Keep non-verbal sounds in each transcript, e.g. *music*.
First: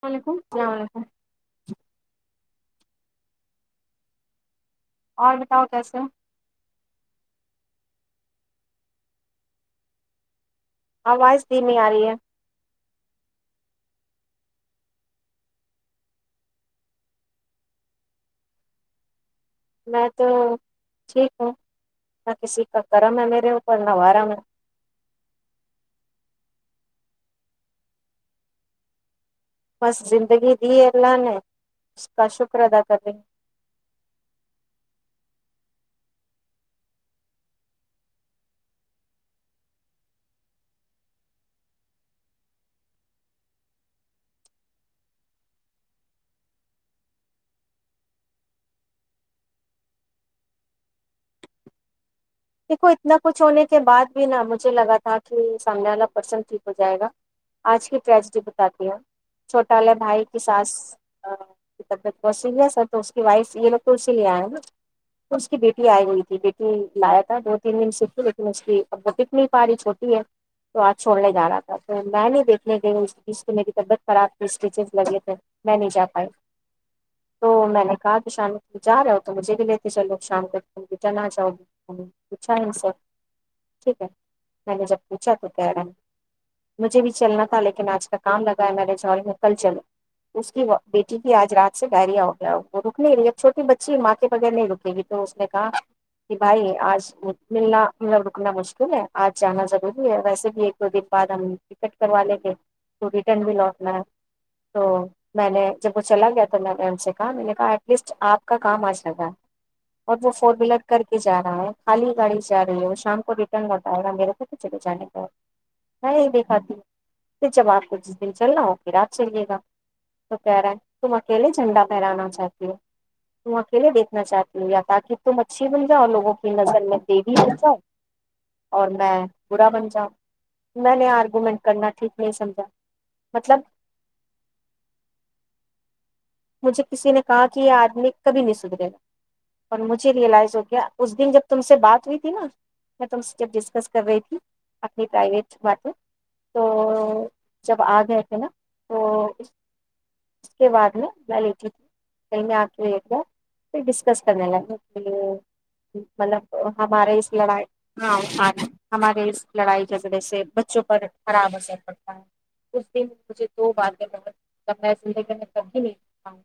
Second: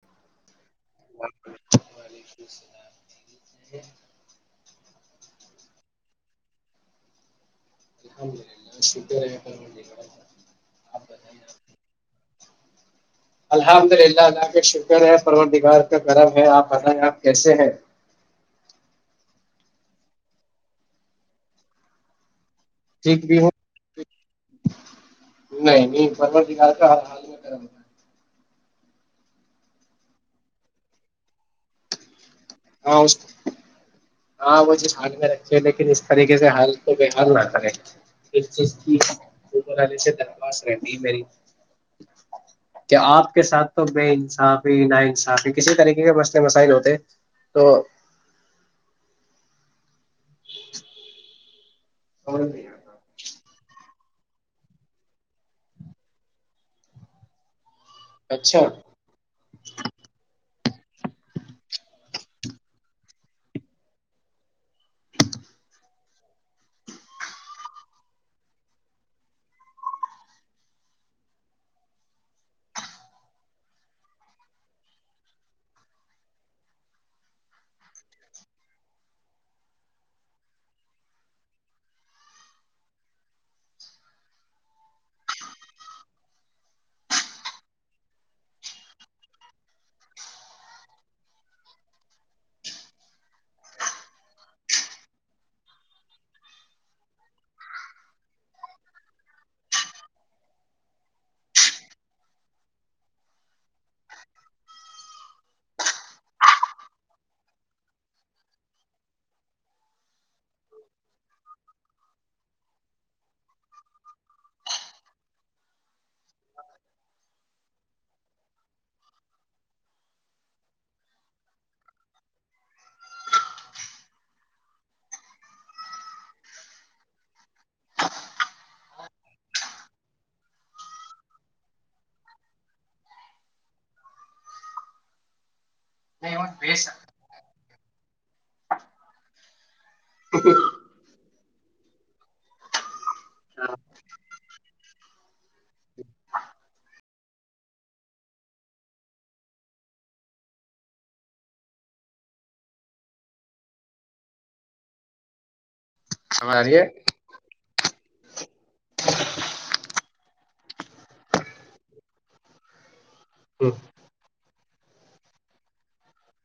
وعلیکم اللام و علیکم *unintelligible* ج *unintelligible* *unintelligible* اور بتاؤ کیسے *unintelligible* *unintelligible* الحمدلہ شکر ہے م *unintelligible* *unintelligible* آواز سھی میں آ رہی ہے *unintelligible* اللہ اللہ کا شکر ہے پر دگار کا گرم ہے آپ بتائیں آپ کیسے ہے *unintelligible* *unintelligible* میں تو ٹھیک ہوں باقی سیکھ *unintelligible* ٹھیک بھی ہوں نہیں نہیں ب *unintelligible* *unintelligible* و کرا *unintelligible* *unintelligible* بس زندگی دی اللہ نے *unintelligible* کا شکر ادا ہاں اس کرتےیں *unintelligible* *unintelligible* ہاں وہ ج ہال میں رکھے لیکن اس طریقے سے حال کو بےحال نہ کرے اس چیز کی سے درخواست رہتی ہے میری کہ آپ کے ساتھ تو بے انصافی نا انصافی کسی طریقے کے مسئلے مسائل ہوتے تو *unintelligible* *unintelligible* *inaudible* *unintelligible* دیکھو اتنا کچھ ہونے کے بعد *unintelligible* بھی نہ مجھے لگا تھا کہ سامنے والا پرسن ٹھیک ہو جائے گا *unintelligible* *unintelligible* آج کی ٹریجڈی اچھا بتاتی ہے چھوٹالے بھائی کی ساس *unintelligible* طبیعت بہ س ہے سر تو اس کی وائف یہ لوگ تو اسی لے آئے نا اس کی بیٹی آئی ہوئی تھی بیٹی لائق *unintelligible* دو تین دن س تھی لیکن اس کی اب وہ پک نہیں پا رہی چھوٹی ہے تو آج چھوڑنے جا رہا تھا تو میں نہیں دیکھنے گئی ہ اس بیچ کی میری طبیعت خراب تھی اسٹیچز لگے تھے میں نہیں جا پائی تو میں نے کہا کہ شام ت جا رہا ہو تو مجھے بھی لیےتے چلو شام تک ت ریٹرن آ جاؤ *unintelligible* پوچھا سب ٹھیک ہے میں نے جب پوچھا تو کہہ رہا ہیں مجھے بھی چلنا تھا لیکن آج کا کام لگا ہے میں نے جڑی میں کل چلے اس کی بیٹی بھی آج رات سے گائریا ہو گیا وہ رک نہیں رہی جب چھوٹی بچی ماں کے بغیر نہیں رکے گی تو اس نے کہا کہ بھائی آج *unintelligible* ملنا م رکنا مشکل ہے آج جانا ضروری ہے ویسے بھی ایک دو دن بعد ہم ٹکٹ کروا لیں گے تو ریٹرن بھی لوٹنا ہے تو میں نے جب وہ چلا گیا تو میں نے ان سے کہا میں نے کہا ایٹ لیسٹ آپ کا کام آج لگا ہے اور وہ فور ویلر کر کے جا رہا ہے *unintelligible* خالی گاڑی جا رہی ہو شام کو ریٹرن بتاائے گا میرے کو تو چلے جانے کا میں یہ دیکھاتی ہوں کہ جب آپ کو جس دن چلنا ہو کہ رات چلیے گا تو کہہ رہا ہے تم اکیلے جھنڈا پھہرانا چاہتی ہو تم اکیلے دیکھنا چاہتی ہو یا تاکہ تم اچھی بن جاؤ لوگوں *unintelligible* نظر میں دیوی بن جاؤں اور میں برا بن جاؤں میں نے آرگوومینٹ کرنا ٹھیک نہیں سمجھا مطلب *unintelligible* نہیں بی مجھے سک کسی نے کہا *unintelligible* کہ یہ آدمی کبھی نہیں سدرے گا اور مجھے ریئلائز ہو گیا اس دن جب تم سے بات ہوئی تھی نا میں تم سے جب ڈسکس کر رہی تھی اپنی پرائیویٹ باتیں تو جب آ گئے تھے نا تو اس کے بعد میں *unintelligible* میں لی تھی آ کےا پھر ڈسکس کرنے ل *unintelligible* آواز مطلب آ رہی ہے ہمارے اس لڑائی *unintelligible* ہاںاں *unintelligible* ہمارے اس لڑائی کے ذریے سے *unintelligible* بچوں پر خراب اثر پڑتا ہے اس دن *unintelligible* مجھے دو باتیں بہت ت نے سے کرھی نہیں ہاں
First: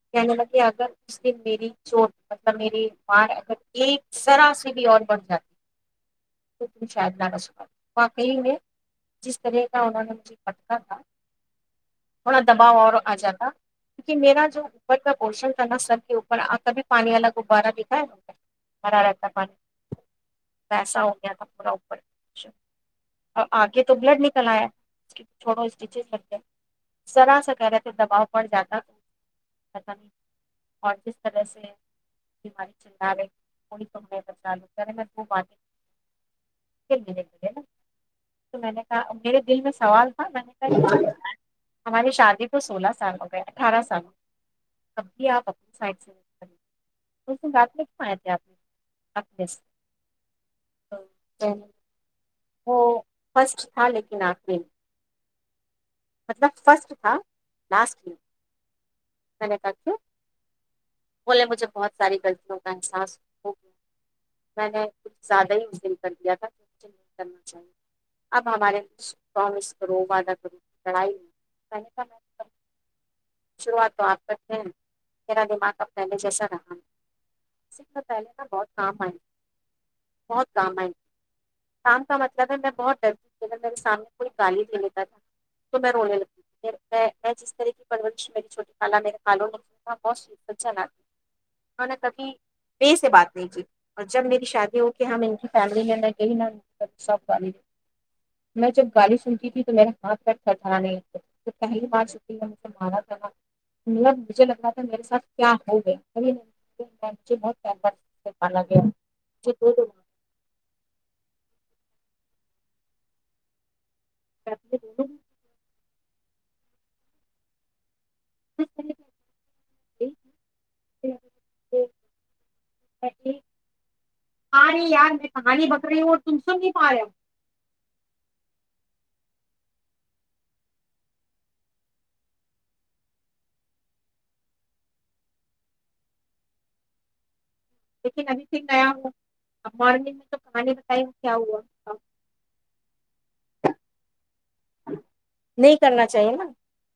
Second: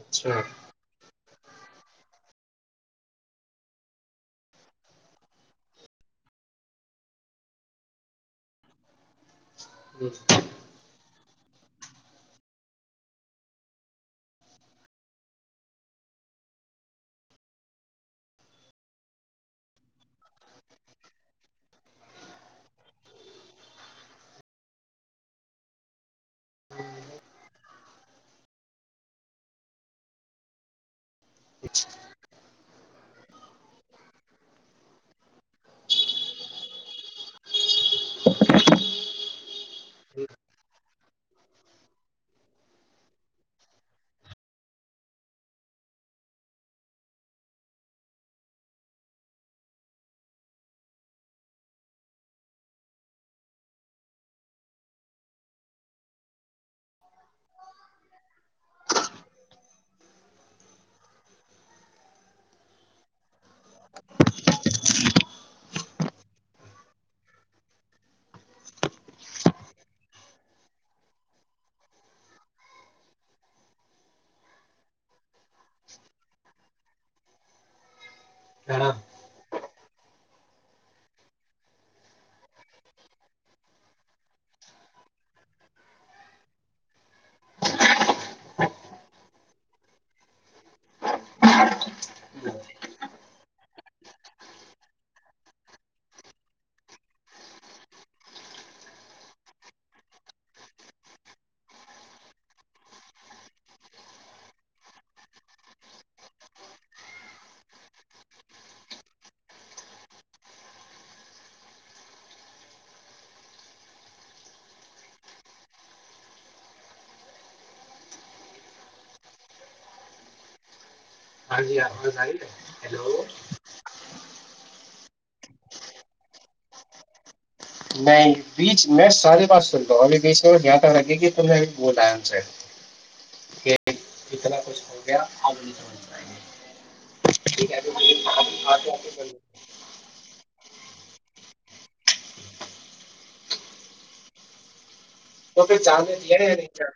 اچھا کہنے ل کہ اگر میری چوٹ مطلب میری مار اگر ایک طرح سے بھی اور بڑھ جاتی تو تم شاید نہ کر سکا واقعی ہے جس سری کا ان نے م پٹا تھا ہم دباؤ اور آ جاتا کیونکہ میرا جو اوپر کا پورشن تھا نا سب کے اوپر کبھی پانی والا غبارہ دکھایا بھرا رہتا پانی ویسا ہو گیا تھا پورا اپر اور آگے تو بلڈ نکل آیا تھوڑ اسٹیچز رتے ہاں سراس ا کریر تو دبؤ پڑ جاتا توتا نہیں اور جس طرح سے بیماری چل رہے تھڑی تو میں ب لوں وہ باتیں پ مے ملے نا تو میں نے کہا میرے دل میں سوال تھا میں نے کہ ہماری شادی کو سولہ سال ہو گئے اٹھارہ سال ہو اب بھی آپنی سائڈ سے اسن بات میں کیوں آئے تھے آپ نےنے وہ فرسٹ تھا لیکن آقری مطلب فرسٹ تھا لاسٹ میں میں نے بولے مجھے بہت ساری غلطیوں کا احساس ہو گیا میں نے کچھ زیادہ ہی اس دن کر دیا تھا مجھ نہیں کرنا چاہیے اب ہمارے کرو وعدہ کرو لڑائی میں میں نے شوات تو آپ ت میرا دماغ کاب پہلے جسا رہا پہلے نہ بہت ہاں کام آئی بہت کام آئ کام کا مطلب ہے میں بہت ڈر ت اگر میرے سامنے کوئی گالی دے لیتا تھا تو میں رونے لگی تھی میں جس طرح کی پرورش میری چھوٹی بہت انوں نے کبھی بے سے بات نہیں کی اور جب میری شادی ہو کہ ہم ان کی فیملی میں گئی نہ سب گڑی میں جب گاڑی سنتی تھی تو میرے ہاتھ پٹٹرا نہیں پہلی بار ستی میں مھے مارا تھا مب مجھے لگ رہا تھا میرے ساتھ کیا ہو گیا پالا گیا کر ج ہاں جی آواز آئی ہے ہلو پانی یار میں کہانی بک رہی ہوں اور تم سن نہیں پا رہے ہو نہیں بیچ میں ساری بات سن رہا ہوں ابھی بیچ میں یادہ لگے گی تو بھی بولا ان سے کہ اتنا کچھ ہو گیا آپ نہیں سمجھ پائیں گے ٹھیک ہے لیکن ابھی سے نیا ہو اب مرنے میں *unintelligible* کہانی بتائی کیا ہوا *unintelligible* تو پ جال کرنا چاہیے نا دیائے نہیں چائے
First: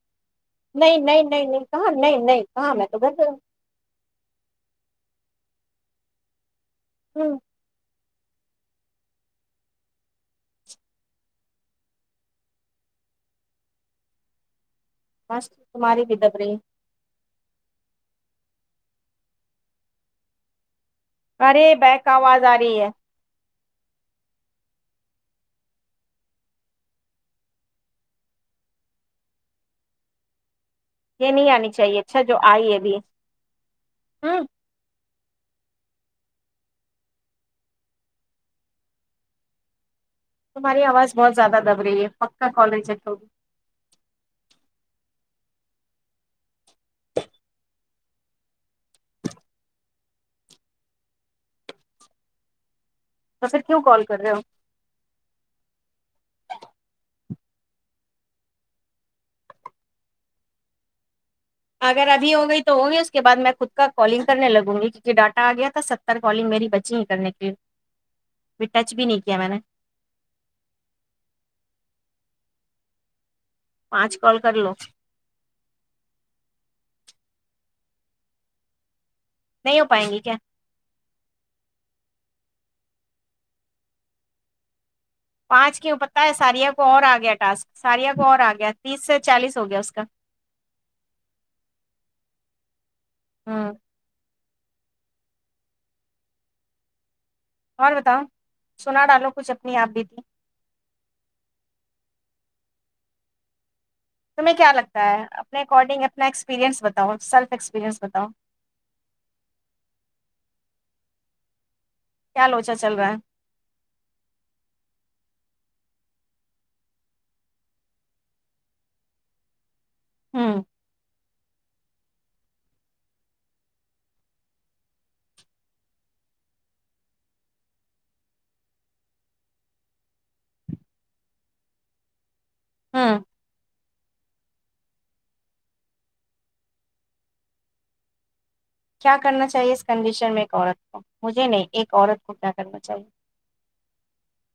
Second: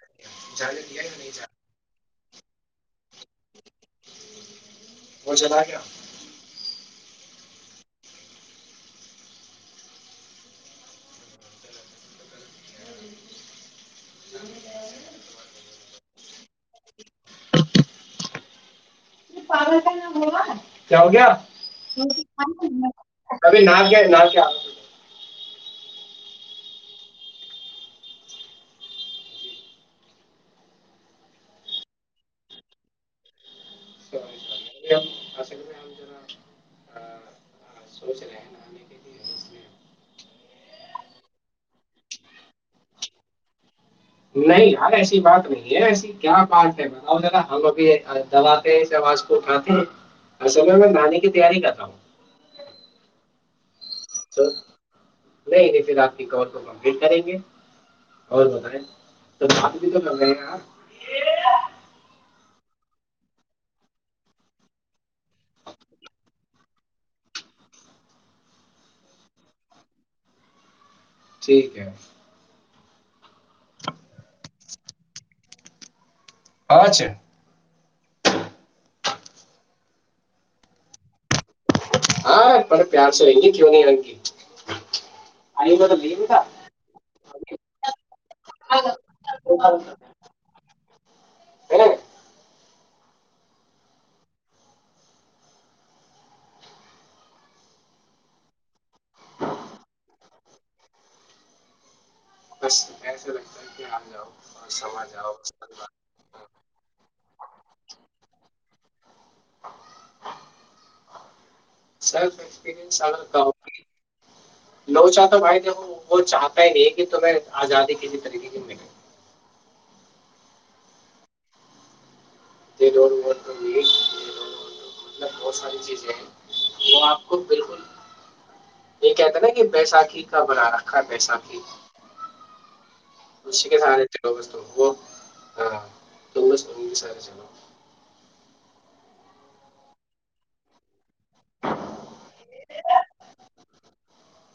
جال دیائے نہیں چائے *unintelligible* نہیں نہیں کااں میں تو گس *unintelligible* وہ چلا گیا *unintelligible* ہوں *unintelligible* مسٹ سماری بدبے *unintelligible* پاگل کا ہوا *unintelligible* ارے بہک آواز آ رہی ہے *unintelligible* ابھی ن کیا ن کیا *unintelligible* یہ نہیں آنی چاہیے اچھا جو آئی ہےبھی ہ *unintelligible* اصل میں ہم ذرا سوچ رہے ہیں آنے کے لیے اس لیے تمہاری آواز بہت زیادہ دب رہی ہے پکا کال رہی ج *unintelligible* نہیں یار ایسی بات نہیں ہے ایسی کیا بات ہے بناؤ ذرا ہم ابھی دوا *unintelligible* س آاز کو اٹھاتے *unintelligible* اصل میں میں گے کی تیاری کرتا ہوں *unintelligible* تس کیوں کال کر رہے ہو تو *unintelligible* نہیں نہیں پھر آپ کی کور کو کمپلیٹ کریں گے اور بتائیں تو تو مگ آپ *unintelligible* اگر ابھی ہو گئی تو ہوں گی اس کے بعد میں خود کا کالنگ کرنے لگوں گی کیونکہ ڈاٹا آ گیا تھا ستر کالنگ میری بچی ہی کرنے کےے ٹچ بھی نہیں کیا میں نے *unintelligible* ٹھیک ہے *inaudible* پانچ کال کر لو ہاںھ نہیں ہو پائیں گی کیا ہاں بڑے پیار سے رہیں گے کیوں نہیں ان کی پانچ کیوں پتا ہے ساریا کو اور آ گیا ٹسک ساریا کو اور آ گیا تیس سے چالیس ہو گیا اس کا *inaudible* ہاں اور بتاؤ سنا ڈالو کچھ اپنی آپ بھی تھی کسے رہ تمہیں کیا لگتا ہے اپنے اکارڈنگ اپنا ایکسپیرئنس بتاؤ سیلف ایکسپیرنس بتاؤ کیا لوچا چل سیفپرینس رہا ہے لو چ تواہ وہ چاہتا ہی نہیں کہ تو آزادی کسی طریقے سے مل ہوں یہ مطلب بہت ساری چیزیں ہیں وہ آپ کو بالکل یہ کہتا نا کہ بیسااکھی کا بنا رکھا بیسااکھی *unintelligible* ہوں اسش کے س *unintelligible* چل وہ ہسار چلو *unintelligible* کیا کرنا چاہیے اس کنڈیشن میں ایک عورت کو مجھے نہیں ایک عورت کو کیا کرنا چاہیے *unintelligible*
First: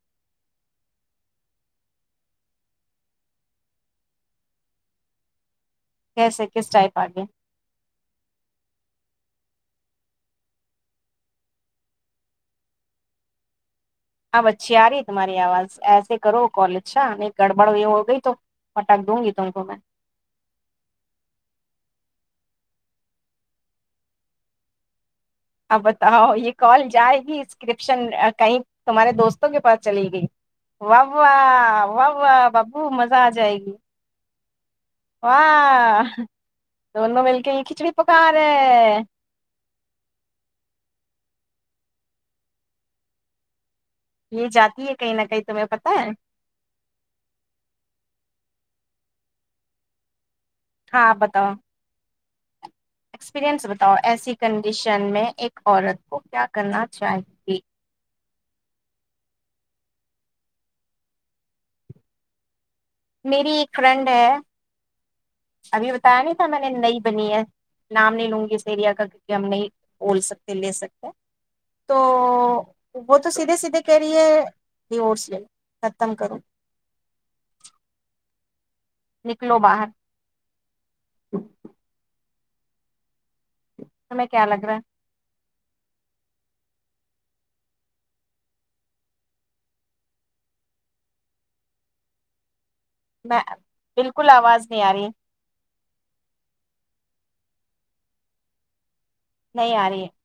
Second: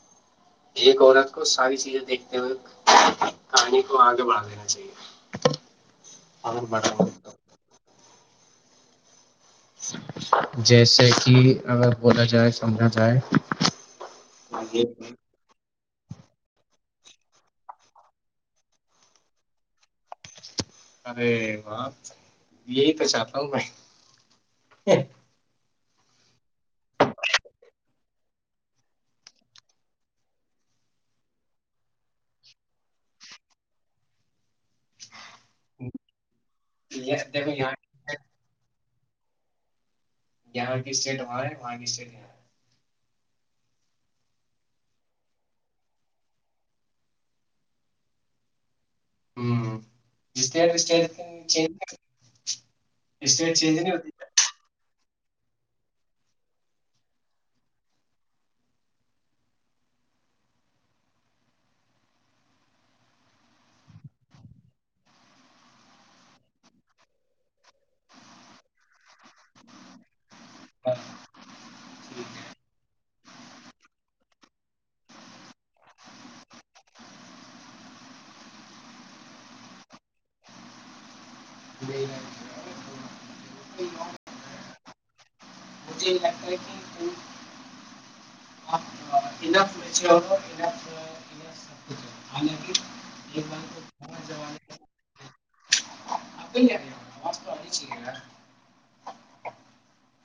ایک عورت کو ساری چیزیں دیکھتے ہوئے کہانی کو آگے بڑھا دینا چاہیے *unintelligible* کیسے اور کس ٹائپ بڑھا آگے؟ *unintelligible* جیسے کہ اگر بولا جائے سمجھا جائے *unintelligible* آ بچھی آ رہی ہے تماری آواز ای *unintelligible* سے کرو کالجا نہیں گڑبڑ یہ ہو گئی تو فٹاخ دوں گی تو کو میں ارے بپ یہی تو چاہتا ہوں میں اب بتاؤ یہ کال جائے گی اسکرپشن کہیں تمہارے دوستوں کے پاس چلی گئی واہ واہ واہ واہ ببو مزہ آ جائے گی واہ دونوں مل دیکھو کے یہ یہاں کھچڑی پکا رہے یہاں کی اسٹیٹ وہاں ہے وہاں کی اسٹیٹ ہے یہ جاتی ہے کہیں نہ کہیں تمہیں پت ہے ہوں ج *inaudible* ایکسپریئنس بتاؤ ایسی کنڈیشن جن میں ایک عورت کو کیا کرنا چاہی گی میری ایک فرینڈ ہے ابھی بتایا نہیں تھا میں نے نئی بنی ہے نام نہیں لوں گی اس ایریا کا کیونکہ ہم نہیں بول سکتے لے سکتے تو وہ تو سھے سیدھے کہہ رہی ہے ریورس لے لو ختم کروں نکلو باہر ہمیں کیا لگ رہا ہے مجھے یہ لگتا ہے کہ تم آپ انف اچھے ہو انف انف سب کچھ ہے حالانکہ میں ایک بار تو پرانا بالکل آواز زمانے نہیں آ رہی *unintelligible* آپ کو نہیں آ رہی آواز تو آنی چاہیے یار نہیں آ رہی ہے *unintelligible*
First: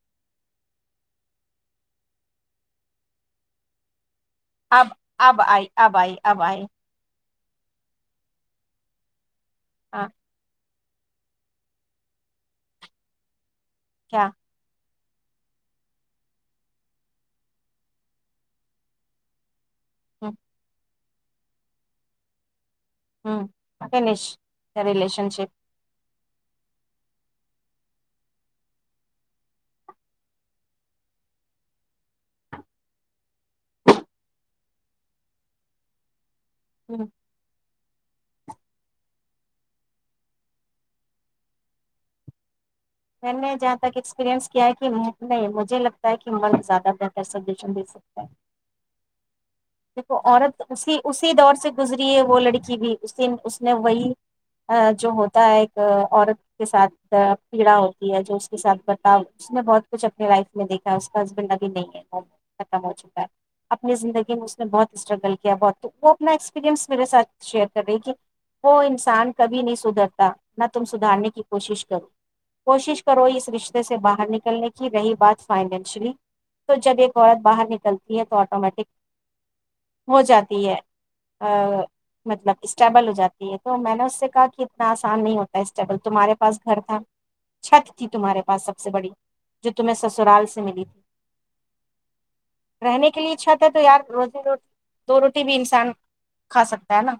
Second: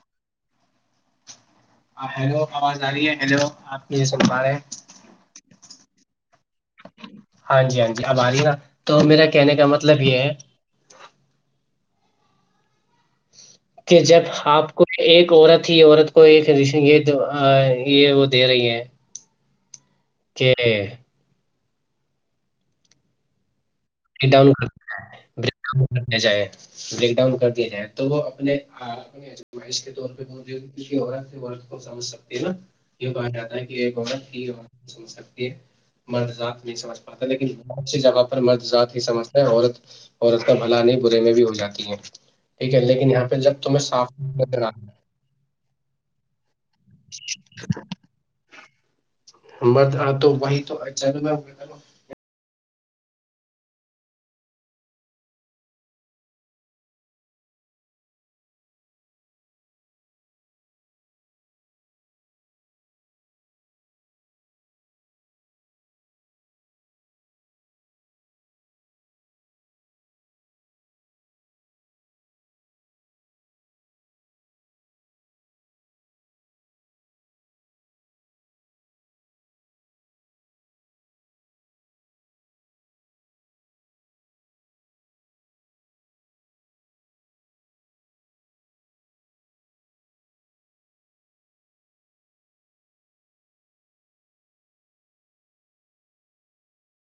آپ ہیلو آواز آ رہی ہے ہلو آپ کے اب اب آئی *unintelligible* ابھائی ابھائی *unintelligible* ہاں جی ہاں ج اب آ رہی نا تو میرا کہنے کا مطلب ہاں یہ ہے کہ جب کیا آپ کو *unintelligible* ایک عورت ہی عورت کو ایک یہ یہ وہ دے رہی ہے کہ *unintelligible* ہاں *unintelligible* ب ڈاؤن ڈ *unintelligible* جائے بیک ڈاؤن کر دیا جائے تو وہ اپنے امائش کے ط کیتور کو سمجھ سکتی ہے نا یہ کہا جاتا ہے کہ ایک عت سمجھ سکتی ہے مردات نہیں سمجھ پاتا لیکن اچھی جگہ پر مرضات *unintelligible* سمجھتا ہے عت عورت کا بھلا نہیں برے میں بھی ہو جاتی ہے ٹھیک ہے لیکن یہاں میں پہ نے جب جہاں تمہیں تک صاف ایکسپیرئنس نظر کیا آ کہ نہیں مجھے لگتا ہے کہ من زیادہ بہتر سجیشن دے سکتا ہے مرد *unintelligible* آ، دیک تو عورت وہی تو اسی چلو اسی دور سے میں گزری ہے وہول لڑکی بھی اس د اس نے وہی جو ہوتا ہے ایک عورت کے ساتھ پیڑا ہوتی ہے جو اس کے ساتھ بتا اس نے بہت کچھ اپنے لائف میں دیکھا اس کا ہسبینڈ ابھی نہیں ہے وہ ختم ہو چکا ہے اپنی زندگی میں اس نے بہت اسٹرگل کیا بہت تو وہ اپنا ایکسپیرئنس میرے ساتھ شیئر کر رہی کہ وہ انسان کبھی نہیں سدھرتا نہ تم سدھارنے کی کوشش کرو کوشش کرو اس رشتے سے باہر نکلنے کی رہی بات فائنینشلی تو جب ایک عورت باہر نکلتی ہے تو آٹومیٹک ہو جاتی ہے مطلب اسٹیبل ہو جاتی ہے تو میں نے اس سے کہا کہ اتنا آسان نہیں ہوتا اسٹیبل تمہارے پاس گھر تھا چھت تھی تمہارے پاس سب سے بڑی جو تمہیں سسرال سے ملی تھی رہنے کے لیے چھت ہے تو یار روزی رو دو روٹی بھی انسان کھا سکتا ہے نا